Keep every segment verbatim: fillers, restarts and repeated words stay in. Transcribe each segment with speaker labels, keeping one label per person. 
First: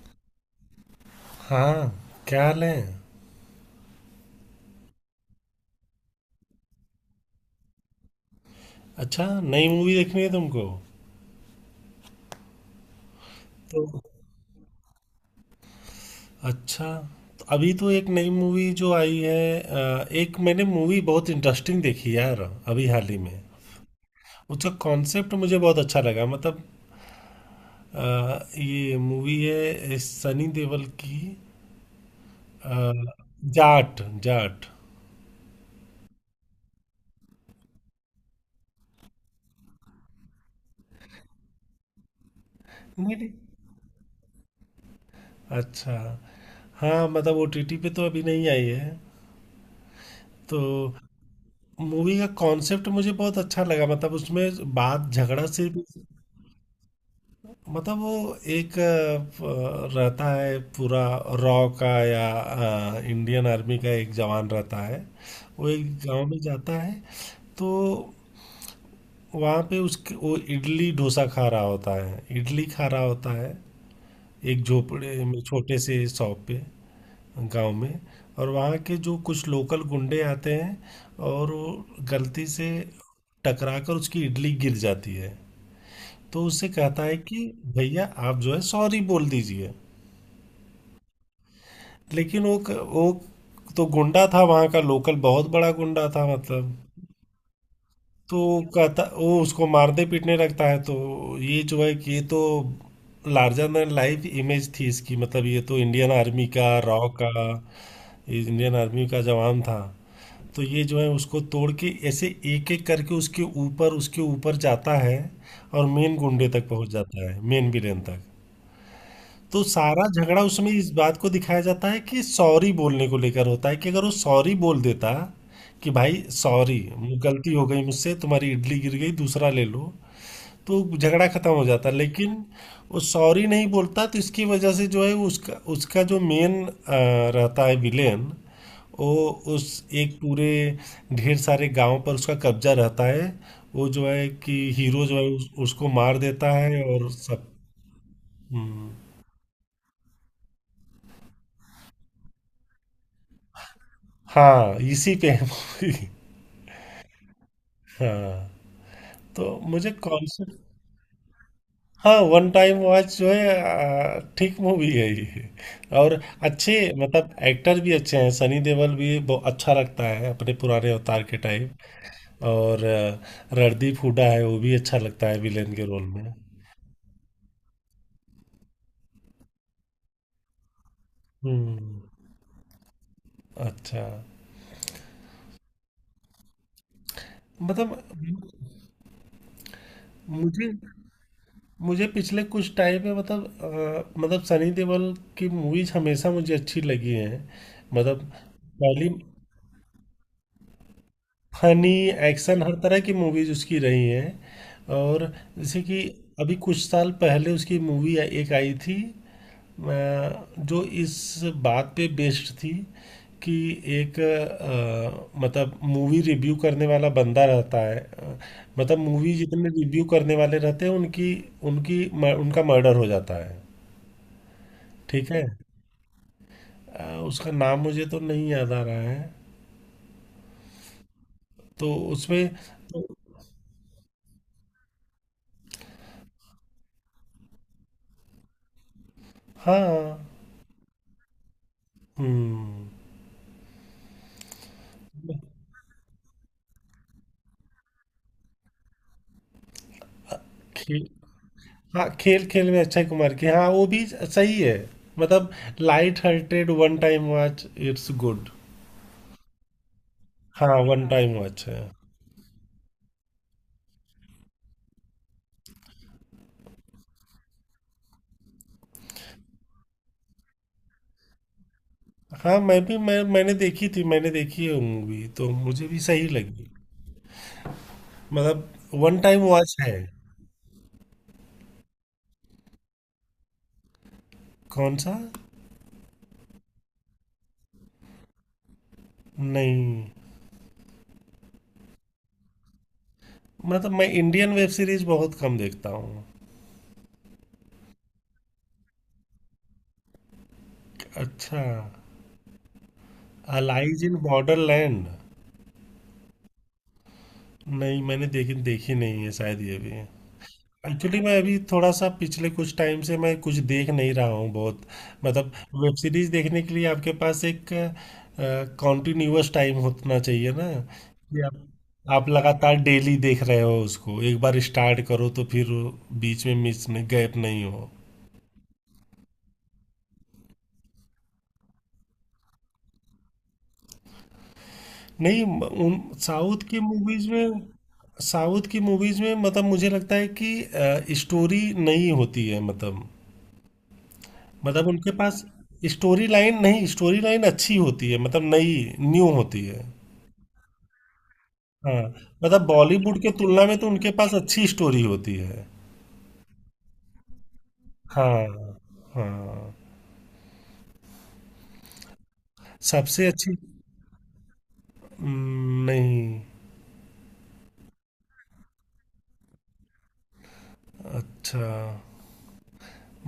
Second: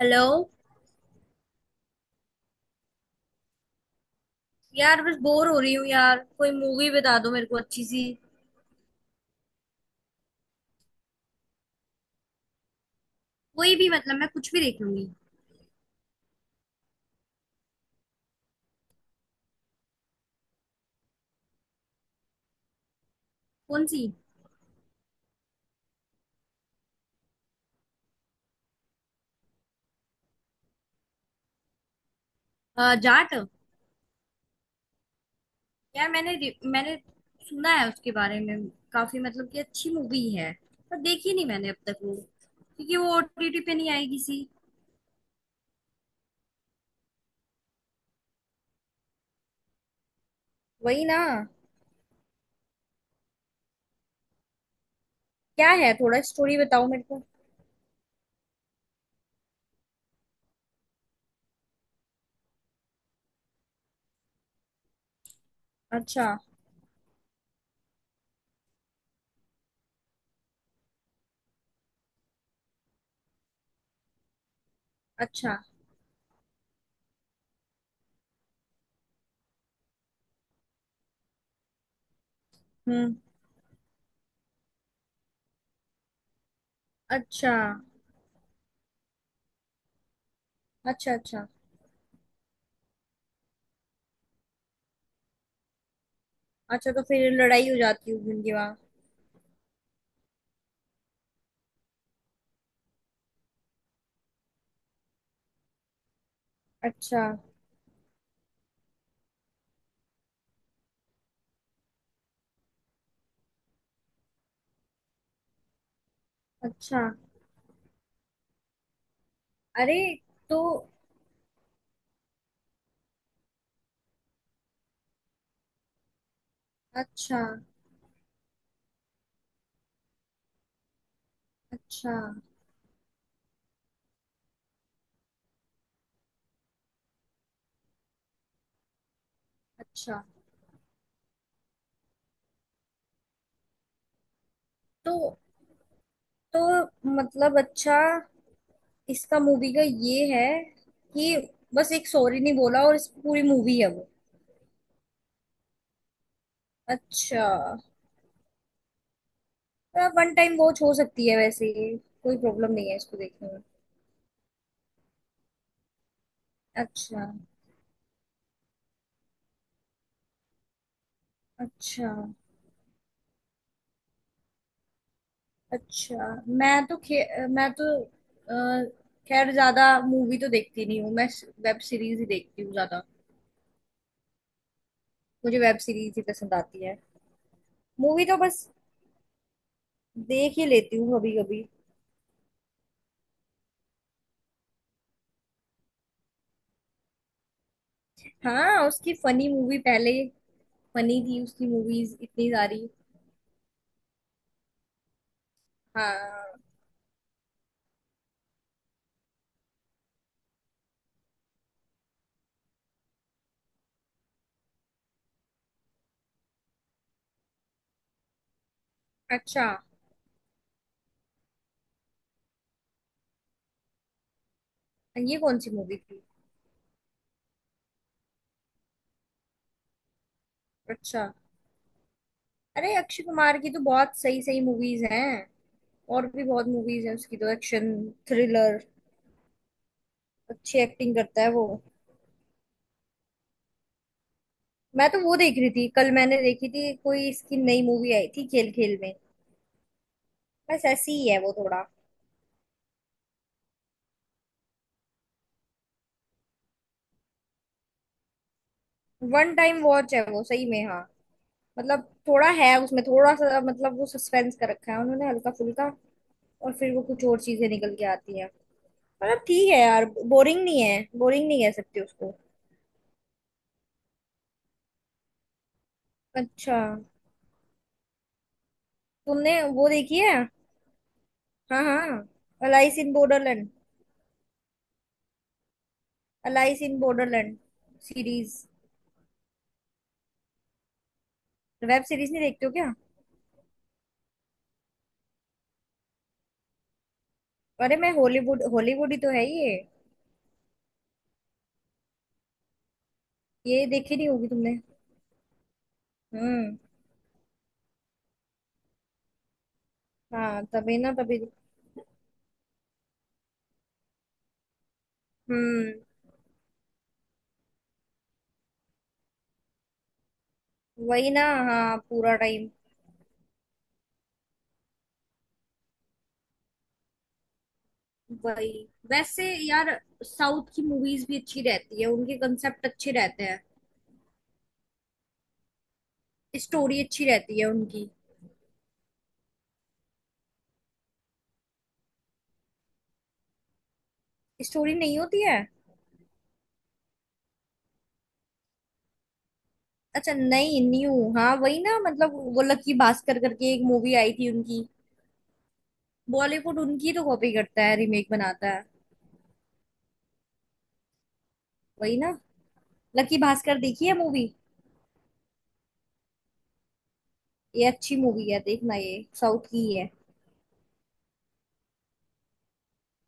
Speaker 1: Hello.
Speaker 2: हाँ। क्या हाल है?
Speaker 1: यार, बस बोर हो रही हूँ यार। कोई मूवी बता दो मेरे को अच्छी सी।
Speaker 2: अच्छा, नई मूवी देखनी है तुमको?
Speaker 1: कोई
Speaker 2: तो।
Speaker 1: भी, मतलब मैं कुछ भी देख लूंगी।
Speaker 2: अच्छा। तो अभी तो एक नई मूवी जो आई है, अ, एक मैंने मूवी बहुत इंटरेस्टिंग देखी यार अभी हाल ही में।
Speaker 1: कौन सी?
Speaker 2: उसका कॉन्सेप्ट मुझे बहुत अच्छा लगा मतलब। अ, ये मूवी है सनी देओल की। अ,
Speaker 1: अ, जाट।
Speaker 2: जाट। जाट।
Speaker 1: यार, मैंने रि- मैंने सुना है उसके बारे में काफी, मतलब कि अच्छी मूवी है। पर देखी नहीं मैंने अब तक वो, क्योंकि
Speaker 2: नहीं
Speaker 1: वो
Speaker 2: नहीं।
Speaker 1: ओटीटी पे नहीं आएगी सी।
Speaker 2: अच्छा। हाँ, मतलब ओटीटी पे तो अभी नहीं आई है। तो
Speaker 1: वही ना।
Speaker 2: मूवी का कॉन्सेप्ट मुझे बहुत अच्छा लगा, मतलब उसमें बात झगड़ा से
Speaker 1: क्या
Speaker 2: भी।
Speaker 1: है, थोड़ा स्टोरी बताओ मेरे को।
Speaker 2: मतलब वो एक अ, प- रहता है पूरा। रॉ का या अ, इंडियन आर्मी का एक जवान रहता है। वो एक गांव
Speaker 1: अच्छा।
Speaker 2: में जाता है। तो वहाँ पे उसके वो इडली डोसा खा रहा होता है, इडली खा रहा होता है एक झोपड़े में
Speaker 1: अच्छा।
Speaker 2: छोटे से शॉप पे, गांव में। और वहाँ के जो कुछ लोकल गुंडे आते हैं, और वो गलती से
Speaker 1: हम्म।
Speaker 2: टकरा कर उसकी इडली गिर जाती है। तो उससे कहता है कि
Speaker 1: अच्छा।
Speaker 2: भैया, आप जो है सॉरी बोल दीजिए।
Speaker 1: अच्छा। अच्छा।
Speaker 2: लेकिन वो क- वो तो गुंडा था, वहाँ का लोकल बहुत बड़ा गुंडा था, मतलब।
Speaker 1: अच्छा, तो फिर लड़ाई हो जाती होगी
Speaker 2: तो
Speaker 1: उनके
Speaker 2: वो
Speaker 1: वहाँ।
Speaker 2: कहता, वो उसको मारने पीटने लगता है तो। ये जो है कि ये तो लार्जर देन लाइफ इमेज थी इसकी, मतलब ये तो इंडियन आर्मी का रॉ
Speaker 1: अच्छा।
Speaker 2: का, ये इंडियन आर्मी का जवान था। तो ये जो है उसको तोड़ के ऐसे एक एक करके उसके ऊपर उसके ऊपर जाता है। और मेन गुंडे तक पहुंच
Speaker 1: अच्छा।
Speaker 2: जाता है, मेन विलेन तक। तो
Speaker 1: अरे,
Speaker 2: सारा झगड़ा
Speaker 1: तो।
Speaker 2: उसमें इस बात को दिखाया जाता है कि सॉरी बोलने को लेकर होता है, कि अगर वो सॉरी बोल देता कि भाई सॉरी,
Speaker 1: अच्छा।
Speaker 2: गलती हो गई मुझसे, तुम्हारी इडली गिर गई, दूसरा ले लो, तो झगड़ा खत्म हो जाता,
Speaker 1: अच्छा।
Speaker 2: लेकिन वो सॉरी नहीं बोलता। तो इसकी वजह से जो है उसका उसका जो मेन रहता है विलेन, वो उस एक
Speaker 1: अच्छा।
Speaker 2: पूरे ढेर सारे गांव पर उसका कब्जा रहता है। वो जो है कि हीरो जो है
Speaker 1: तो
Speaker 2: उस, उसको मार देता
Speaker 1: तो
Speaker 2: है, और सब।
Speaker 1: मतलब, अच्छा।
Speaker 2: हम्म।
Speaker 1: इसका मूवी का ये है कि बस एक सॉरी नहीं बोला और इस पूरी मूवी है वो।
Speaker 2: हाँ, इसी पे है मूवी।
Speaker 1: अच्छा।
Speaker 2: हाँ, तो मुझे
Speaker 1: वन टाइम
Speaker 2: कॉन्सेप्ट।
Speaker 1: वॉच हो सकती है वैसे ये।
Speaker 2: हाँ,
Speaker 1: कोई
Speaker 2: वन
Speaker 1: प्रॉब्लम
Speaker 2: टाइम
Speaker 1: नहीं है
Speaker 2: वॉच
Speaker 1: इसको
Speaker 2: जो
Speaker 1: देखने
Speaker 2: है।
Speaker 1: में।
Speaker 2: आ, ठीक मूवी है ये। और अच्छे,
Speaker 1: अच्छा।
Speaker 2: मतलब एक्टर भी अच्छे हैं, सनी देओल भी बहुत अच्छा लगता है अपने पुराने अवतार के टाइम।
Speaker 1: अच्छा।
Speaker 2: और आ, रणदीप हुड्डा है, वो भी अच्छा लगता है विलेन के रोल
Speaker 1: अच्छा।
Speaker 2: में।
Speaker 1: मैं तो खे, मैं तो अ, खैर, ज्यादा मूवी तो देखती नहीं हूँ मैं। Web
Speaker 2: hmm.
Speaker 1: सीरीज ही देखती हूँ ज्यादा।
Speaker 2: अच्छा।
Speaker 1: मुझे वेब सीरीज ही पसंद आती है।
Speaker 2: मतलब
Speaker 1: मूवी तो बस देख ही
Speaker 2: मुझे
Speaker 1: लेती हूँ कभी कभी।
Speaker 2: मुझे पिछले कुछ टाइम में, मतलब अ, मतलब सनी देओल की मूवीज हमेशा मुझे अच्छी लगी हैं, मतलब।
Speaker 1: हाँ,
Speaker 2: पहली,
Speaker 1: उसकी फनी मूवी पहले फनी थी, उसकी
Speaker 2: फनी,
Speaker 1: मूवीज इतनी
Speaker 2: एक्शन, हर
Speaker 1: सारी।
Speaker 2: तरह की मूवीज उसकी रही हैं। और जैसे कि अभी
Speaker 1: हाँ।
Speaker 2: कुछ साल पहले उसकी मूवी एक आई थी अ, जो इस बात पे बेस्ड थी कि एक अ, मतलब मूवी रिव्यू करने वाला बंदा रहता है, अ, मतलब मूवी
Speaker 1: अच्छा,
Speaker 2: जितने रिव्यू करने वाले रहते हैं उनकी, उनकी म- उनका मर्डर हो जाता है। ठीक
Speaker 1: ये
Speaker 2: है।
Speaker 1: कौन सी मूवी थी?
Speaker 2: अ, उसका नाम मुझे तो नहीं याद आ रहा है,
Speaker 1: अच्छा।
Speaker 2: तो उसमें
Speaker 1: अरे,
Speaker 2: तो।
Speaker 1: अक्षय कुमार की तो बहुत सही सही मूवीज हैं। और भी बहुत मूवीज हैं उसकी, तो एक्शन, थ्रिलर।
Speaker 2: हाँ।
Speaker 1: अच्छी एक्टिंग करता है वो।
Speaker 2: हम्म।
Speaker 1: मैं तो वो देख रही थी, कल मैंने देखी थी, कोई इसकी नई मूवी आई थी, खेल खेल में। बस
Speaker 2: खेल।
Speaker 1: ऐसी ही है वो, थोड़ा।
Speaker 2: हाँ, खेल खेल में अक्षय कुमार की, हाँ वो भी सही है, मतलब। Light hearted one time watch, it's good.
Speaker 1: One time watch है वो सही
Speaker 2: हाँ
Speaker 1: में,
Speaker 2: वन
Speaker 1: हाँ।
Speaker 2: हाँ टाइम वॉच है।
Speaker 1: मतलब थोड़ा है उसमें, थोड़ा सा मतलब, वो सस्पेंस कर रखा है उन्होंने हल्का फुल्का। और फिर वो कुछ और चीजें निकल के आती हैं। मतलब ठीक है यार, बोरिंग नहीं है, बोरिंग नहीं कह सकते उसको।
Speaker 2: हाँ मैं भी मैं मैंने देखी थी, मैंने देखी है मूवी तो मुझे भी सही लगी।
Speaker 1: अच्छा।
Speaker 2: मतलब वन टाइम
Speaker 1: तुमने
Speaker 2: वॉच
Speaker 1: वो
Speaker 2: है।
Speaker 1: देखी है? हाँ, हाँ। Alice in borderland.
Speaker 2: कौन सा?
Speaker 1: Alice in borderland series.
Speaker 2: नहीं,
Speaker 1: वेब सीरीज नहीं देखते हो क्या?
Speaker 2: मतलब मैं इंडियन वेब सीरीज बहुत कम देखता हूँ।
Speaker 1: अरे, मैं हॉलीवुड हॉलीवुड ही तो है ये।
Speaker 2: अच्छा।
Speaker 1: ये
Speaker 2: अलाइज इन
Speaker 1: देखी नहीं होगी तुमने।
Speaker 2: बॉर्डरलैंड।
Speaker 1: हम्म।
Speaker 2: नहीं, मैंने देखी, देखी नहीं है शायद ये भी।
Speaker 1: हाँ, तभी ना,
Speaker 2: एक्चुअली मैं
Speaker 1: तभी।
Speaker 2: अभी थोड़ा सा पिछले कुछ टाइम से मैं कुछ देख नहीं रहा हूँ बहुत, मतलब।
Speaker 1: हम्म।
Speaker 2: वेब सीरीज देखने के लिए आपके पास एक कॉन्टिन्यूअस टाइम होना चाहिए ना,
Speaker 1: वही
Speaker 2: कि
Speaker 1: ना। हाँ,
Speaker 2: आप आप
Speaker 1: पूरा टाइम।
Speaker 2: लगातार डेली देख रहे हो उसको, एक बार स्टार्ट करो तो फिर वो बीच में मिस नहीं, गैप नहीं हो।
Speaker 1: वही। वैसे यार, साउथ की मूवीज भी अच्छी रहती है, उनके कंसेप्ट अच्छे रहते हैं।
Speaker 2: नहीं, म- उन साउथ की
Speaker 1: स्टोरी अच्छी
Speaker 2: मूवीज में,
Speaker 1: रहती है उनकी।
Speaker 2: साउथ की मूवीज में मतलब मुझे लगता है कि स्टोरी नहीं होती है, मतलब मतलब
Speaker 1: स्टोरी
Speaker 2: उनके
Speaker 1: नहीं होती
Speaker 2: पास
Speaker 1: है?
Speaker 2: स्टोरी लाइन नहीं, स्टोरी लाइन अच्छी होती है, मतलब नई न्यू होती है।
Speaker 1: अच्छा, नहीं न्यू, हाँ वही
Speaker 2: हाँ।
Speaker 1: ना, मतलब वो
Speaker 2: मतलब
Speaker 1: लकी
Speaker 2: बॉलीवुड के
Speaker 1: भास्कर
Speaker 2: तुलना
Speaker 1: करके
Speaker 2: में
Speaker 1: एक
Speaker 2: तो उनके
Speaker 1: मूवी आई
Speaker 2: पास
Speaker 1: थी
Speaker 2: अच्छी
Speaker 1: उनकी।
Speaker 2: स्टोरी होती है।
Speaker 1: बॉलीवुड उनकी तो कॉपी करता है, रीमेक बनाता
Speaker 2: हाँ
Speaker 1: है।
Speaker 2: हाँ
Speaker 1: वही ना।
Speaker 2: सबसे
Speaker 1: लकी
Speaker 2: अच्छी।
Speaker 1: भास्कर देखी है मूवी?
Speaker 2: हम्म। नहीं।
Speaker 1: ये अच्छी मूवी है, देखना, ये साउथ की ही है।
Speaker 2: अच्छा।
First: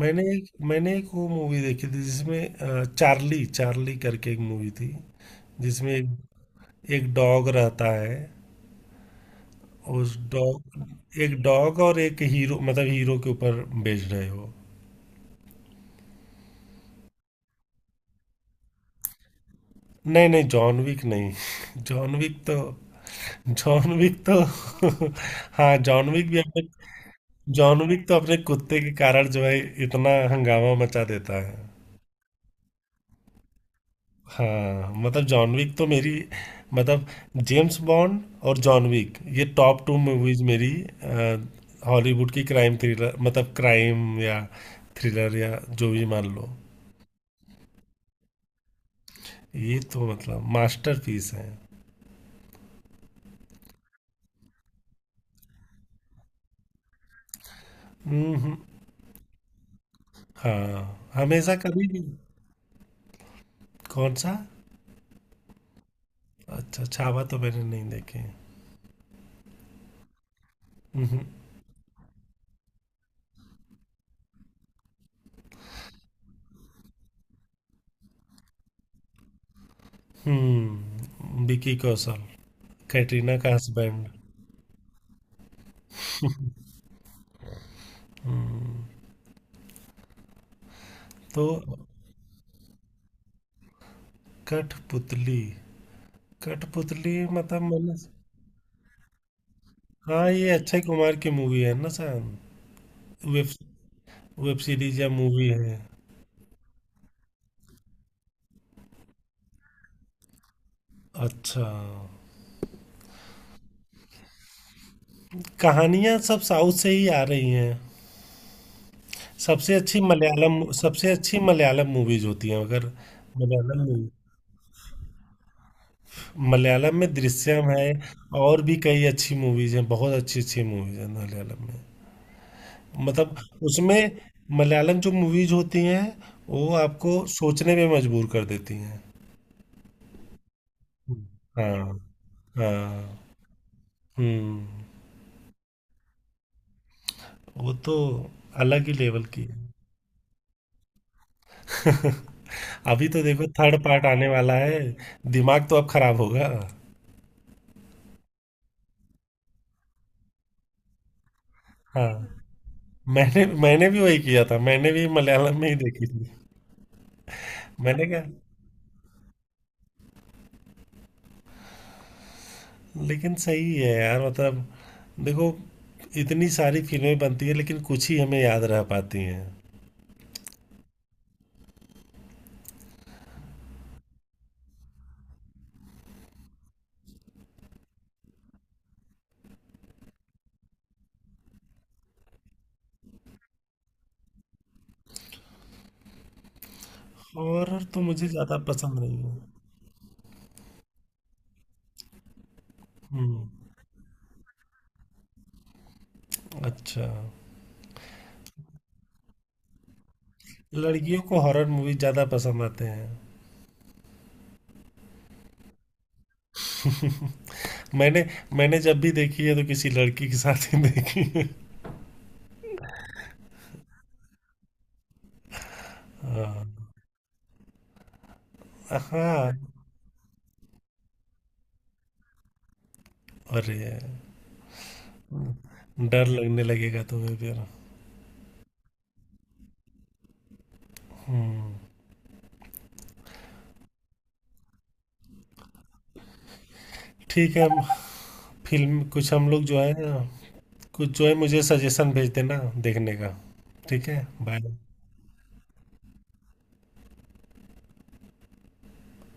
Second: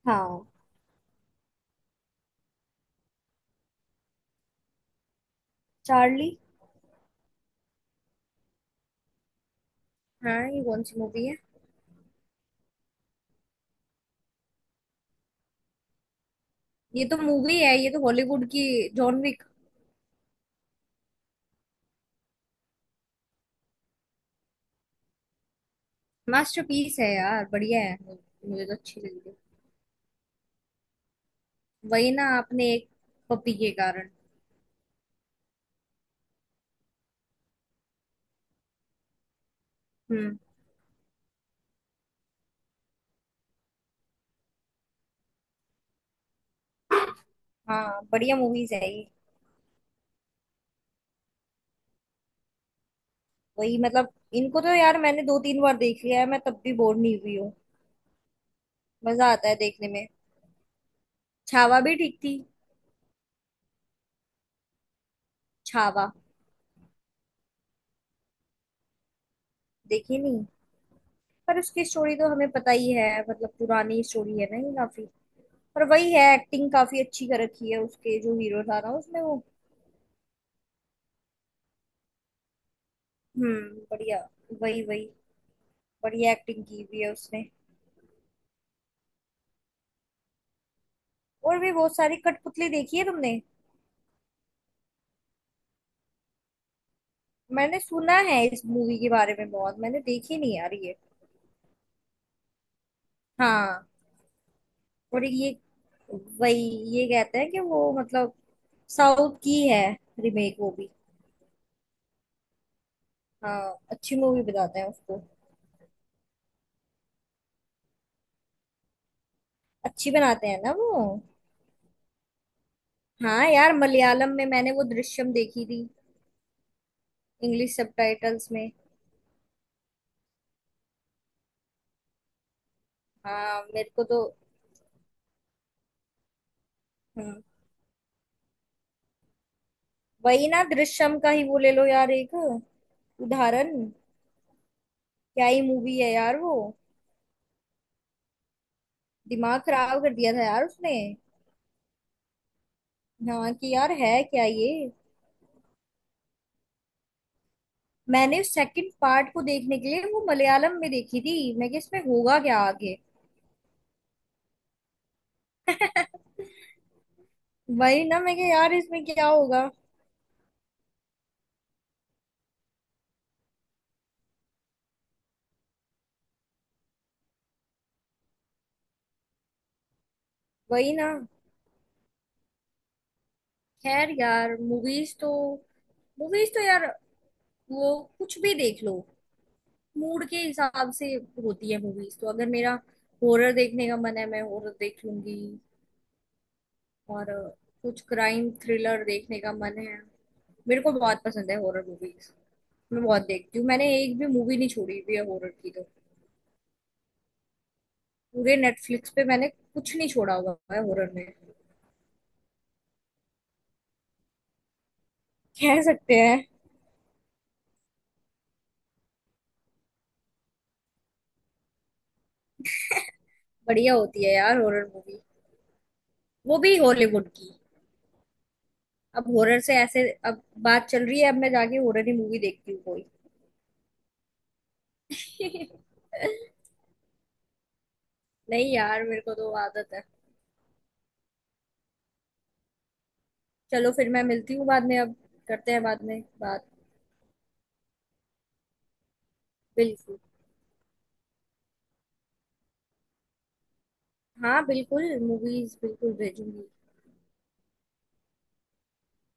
Speaker 2: मैंने एक
Speaker 1: हाँ।
Speaker 2: मैंने एक वो मूवी देखी थी जिसमें अ, चार्ली चार्ली करके एक मूवी थी, जिसमें एक,
Speaker 1: चार्ली?
Speaker 2: एक डॉग रहता है। उस
Speaker 1: हाँ, ये कौन सी
Speaker 2: डॉग
Speaker 1: मूवी
Speaker 2: एक
Speaker 1: है?
Speaker 2: डॉग और एक हीरो, मतलब हीरो के ऊपर बेस्ड है वो।
Speaker 1: ये तो मूवी है, ये तो हॉलीवुड की, जॉन विक।
Speaker 2: नहीं, नहीं, जॉन विक नहीं। जॉन विक तो। जॉन विक तो हाँ, जॉन विक भी अपने।
Speaker 1: मास्टरपीस है यार, बढ़िया
Speaker 2: जॉन
Speaker 1: है।
Speaker 2: विक तो अपने
Speaker 1: मुझे तो
Speaker 2: कुत्ते के
Speaker 1: अच्छी
Speaker 2: कारण
Speaker 1: लगी।
Speaker 2: जो है इतना हंगामा मचा देता है।
Speaker 1: वही ना, आपने एक पपी के कारण।
Speaker 2: हाँ, मतलब जॉन विक तो मेरी, मतलब जेम्स बॉन्ड और जॉन विक, ये टॉप टू
Speaker 1: हम्म,
Speaker 2: मूवीज मेरी अ, हॉलीवुड की क्राइम थ्रिलर, मतलब क्राइम या थ्रिलर या जो भी मान लो,
Speaker 1: हाँ, बढ़िया मूवीज है ये।
Speaker 2: ये तो मतलब मास्टरपीस है।
Speaker 1: वही मतलब, इनको तो यार मैंने दो तीन बार देख लिया है, मैं तब भी बोर नहीं हुई हूँ।
Speaker 2: हम्म हम्म।
Speaker 1: मजा आता है देखने में।
Speaker 2: हाँ हमेशा
Speaker 1: छावा
Speaker 2: कभी
Speaker 1: भी
Speaker 2: भी।
Speaker 1: ठीक थी।
Speaker 2: कौन सा?
Speaker 1: छावा।
Speaker 2: अच्छा, छावा तो मैंने नहीं देखे हैं।
Speaker 1: देखी नहीं?
Speaker 2: हम्म।
Speaker 1: पर उसकी स्टोरी तो हमें पता ही है, मतलब पुरानी स्टोरी है ना ये काफी। पर वही है, एक्टिंग काफी अच्छी कर रखी है, उसके जो हीरो था ना उसने, वो।
Speaker 2: हम्म, विकी कौशल, कैटरीना का
Speaker 1: हम्म,
Speaker 2: हस्बैंड।
Speaker 1: बढ़िया। वही वही। बढ़िया एक्टिंग की हुई है उसने।
Speaker 2: तो
Speaker 1: और भी बहुत सारी। कठपुतली देखी है तुमने?
Speaker 2: कठपुतली। कठपुतली मतलब
Speaker 1: मैंने
Speaker 2: मैंने,
Speaker 1: सुना है इस मूवी के बारे में बहुत, मैंने
Speaker 2: हाँ
Speaker 1: देखी
Speaker 2: ये
Speaker 1: नहीं यार
Speaker 2: अक्षय
Speaker 1: ये।
Speaker 2: कुमार की मूवी है ना शायद। वेब
Speaker 1: हाँ।
Speaker 2: वेब सीरीज या
Speaker 1: और
Speaker 2: मूवी
Speaker 1: ये,
Speaker 2: है।
Speaker 1: वही, ये कहते हैं कि वो मतलब साउथ की है, रीमेक वो भी।
Speaker 2: अच्छा।
Speaker 1: हाँ, अच्छी मूवी बताते हैं उसको।
Speaker 2: कहानियां सब साउथ से ही आ रही हैं। सबसे अच्छी
Speaker 1: अच्छी बनाते
Speaker 2: मलयालम
Speaker 1: हैं ना वो।
Speaker 2: सबसे अच्छी मलयालम मूवीज होती हैं अगर।
Speaker 1: हाँ यार,
Speaker 2: मलयालम मूवी
Speaker 1: मलयालम में मैंने वो दृश्यम देखी थी।
Speaker 2: मलयालम में दृश्यम
Speaker 1: इंग्लिश
Speaker 2: है।
Speaker 1: सबटाइटल्स
Speaker 2: और
Speaker 1: में।
Speaker 2: भी कई अच्छी मूवीज हैं, बहुत अच्छी अच्छी मूवीज हैं मलयालम में, मतलब
Speaker 1: हाँ, मेरे को
Speaker 2: उसमें
Speaker 1: तो।
Speaker 2: मलयालम जो मूवीज होती हैं वो आपको
Speaker 1: हम्म।
Speaker 2: सोचने पे मजबूर कर देती हैं।
Speaker 1: वही ना, दृश्यम का ही वो ले लो
Speaker 2: हाँ
Speaker 1: यार, एक
Speaker 2: हाँ।
Speaker 1: उदाहरण।
Speaker 2: हम्म,
Speaker 1: क्या ही मूवी है यार वो।
Speaker 2: वो तो अलग ही लेवल की
Speaker 1: दिमाग
Speaker 2: है।
Speaker 1: खराब कर दिया था यार उसने।
Speaker 2: अभी तो देखो
Speaker 1: हाँ कि
Speaker 2: थर्ड
Speaker 1: यार
Speaker 2: पार्ट
Speaker 1: है
Speaker 2: आने
Speaker 1: क्या
Speaker 2: वाला
Speaker 1: ये।
Speaker 2: है, दिमाग तो अब खराब होगा।
Speaker 1: मैंने सेकंड पार्ट को देखने के लिए वो मलयालम में देखी थी मैं, कि इसमें
Speaker 2: हाँ,
Speaker 1: होगा क्या आगे।
Speaker 2: मैंने मैंने भी वही किया था, मैंने भी मलयालम में ही देखी थी।
Speaker 1: वही
Speaker 2: मैंने
Speaker 1: ना,
Speaker 2: कहा,
Speaker 1: मैं कि यार इसमें क्या होगा।
Speaker 2: लेकिन सही है यार मतलब, देखो इतनी सारी फिल्में बनती है लेकिन कुछ ही हमें याद रह पाती हैं।
Speaker 1: वही ना। खैर यार, मूवीज तो मूवीज तो यार, वो कुछ भी देख लो। मूड के हिसाब से होती है मूवीज तो, अगर मेरा हॉरर देखने का मन है, मैं हॉरर देख लूंगी। और अ,
Speaker 2: हॉरर तो
Speaker 1: कुछ
Speaker 2: मुझे
Speaker 1: क्राइम
Speaker 2: ज़्यादा पसंद
Speaker 1: थ्रिलर
Speaker 2: नहीं है।
Speaker 1: देखने का मन है। मेरे को बहुत पसंद है हॉरर मूवीज। मैं बहुत
Speaker 2: हम्म।
Speaker 1: देखती हूँ, मैंने एक भी मूवी नहीं छोड़ी हुई है हॉरर की तो।
Speaker 2: अच्छा,
Speaker 1: पूरे नेटफ्लिक्स पे मैंने कुछ नहीं छोड़ा हुआ है हॉरर
Speaker 2: लड़कियों
Speaker 1: में।
Speaker 2: को हॉरर मूवी ज़्यादा पसंद आते हैं।
Speaker 1: कह सकते हैं।
Speaker 2: मैंने मैंने जब भी देखी है तो किसी लड़की के साथ ही देखी है।
Speaker 1: बढ़िया होती है यार हॉरर मूवी, वो
Speaker 2: हाँ
Speaker 1: भी हॉलीवुड की। अब
Speaker 2: हाँ।
Speaker 1: हॉरर से ऐसे, अब बात चल रही है, अब मैं जाके हॉरर ही मूवी देखती हूँ कोई।
Speaker 2: अरे, डर लगने लगेगा तुम्हें फिर।
Speaker 1: नहीं यार, मेरे को तो आदत है।
Speaker 2: हम्म।
Speaker 1: चलो फिर, मैं मिलती हूँ बाद में, अब करते हैं बाद में बात।
Speaker 2: ठीक है। फिल्म कुछ हम लोग जो है,
Speaker 1: बिल्कुल।
Speaker 2: कुछ जो है मुझे सजेशन भेज देना देखने का। ठीक है।
Speaker 1: हाँ
Speaker 2: बाय।
Speaker 1: बिल्कुल, मूवीज बिल्कुल भेजूंगी।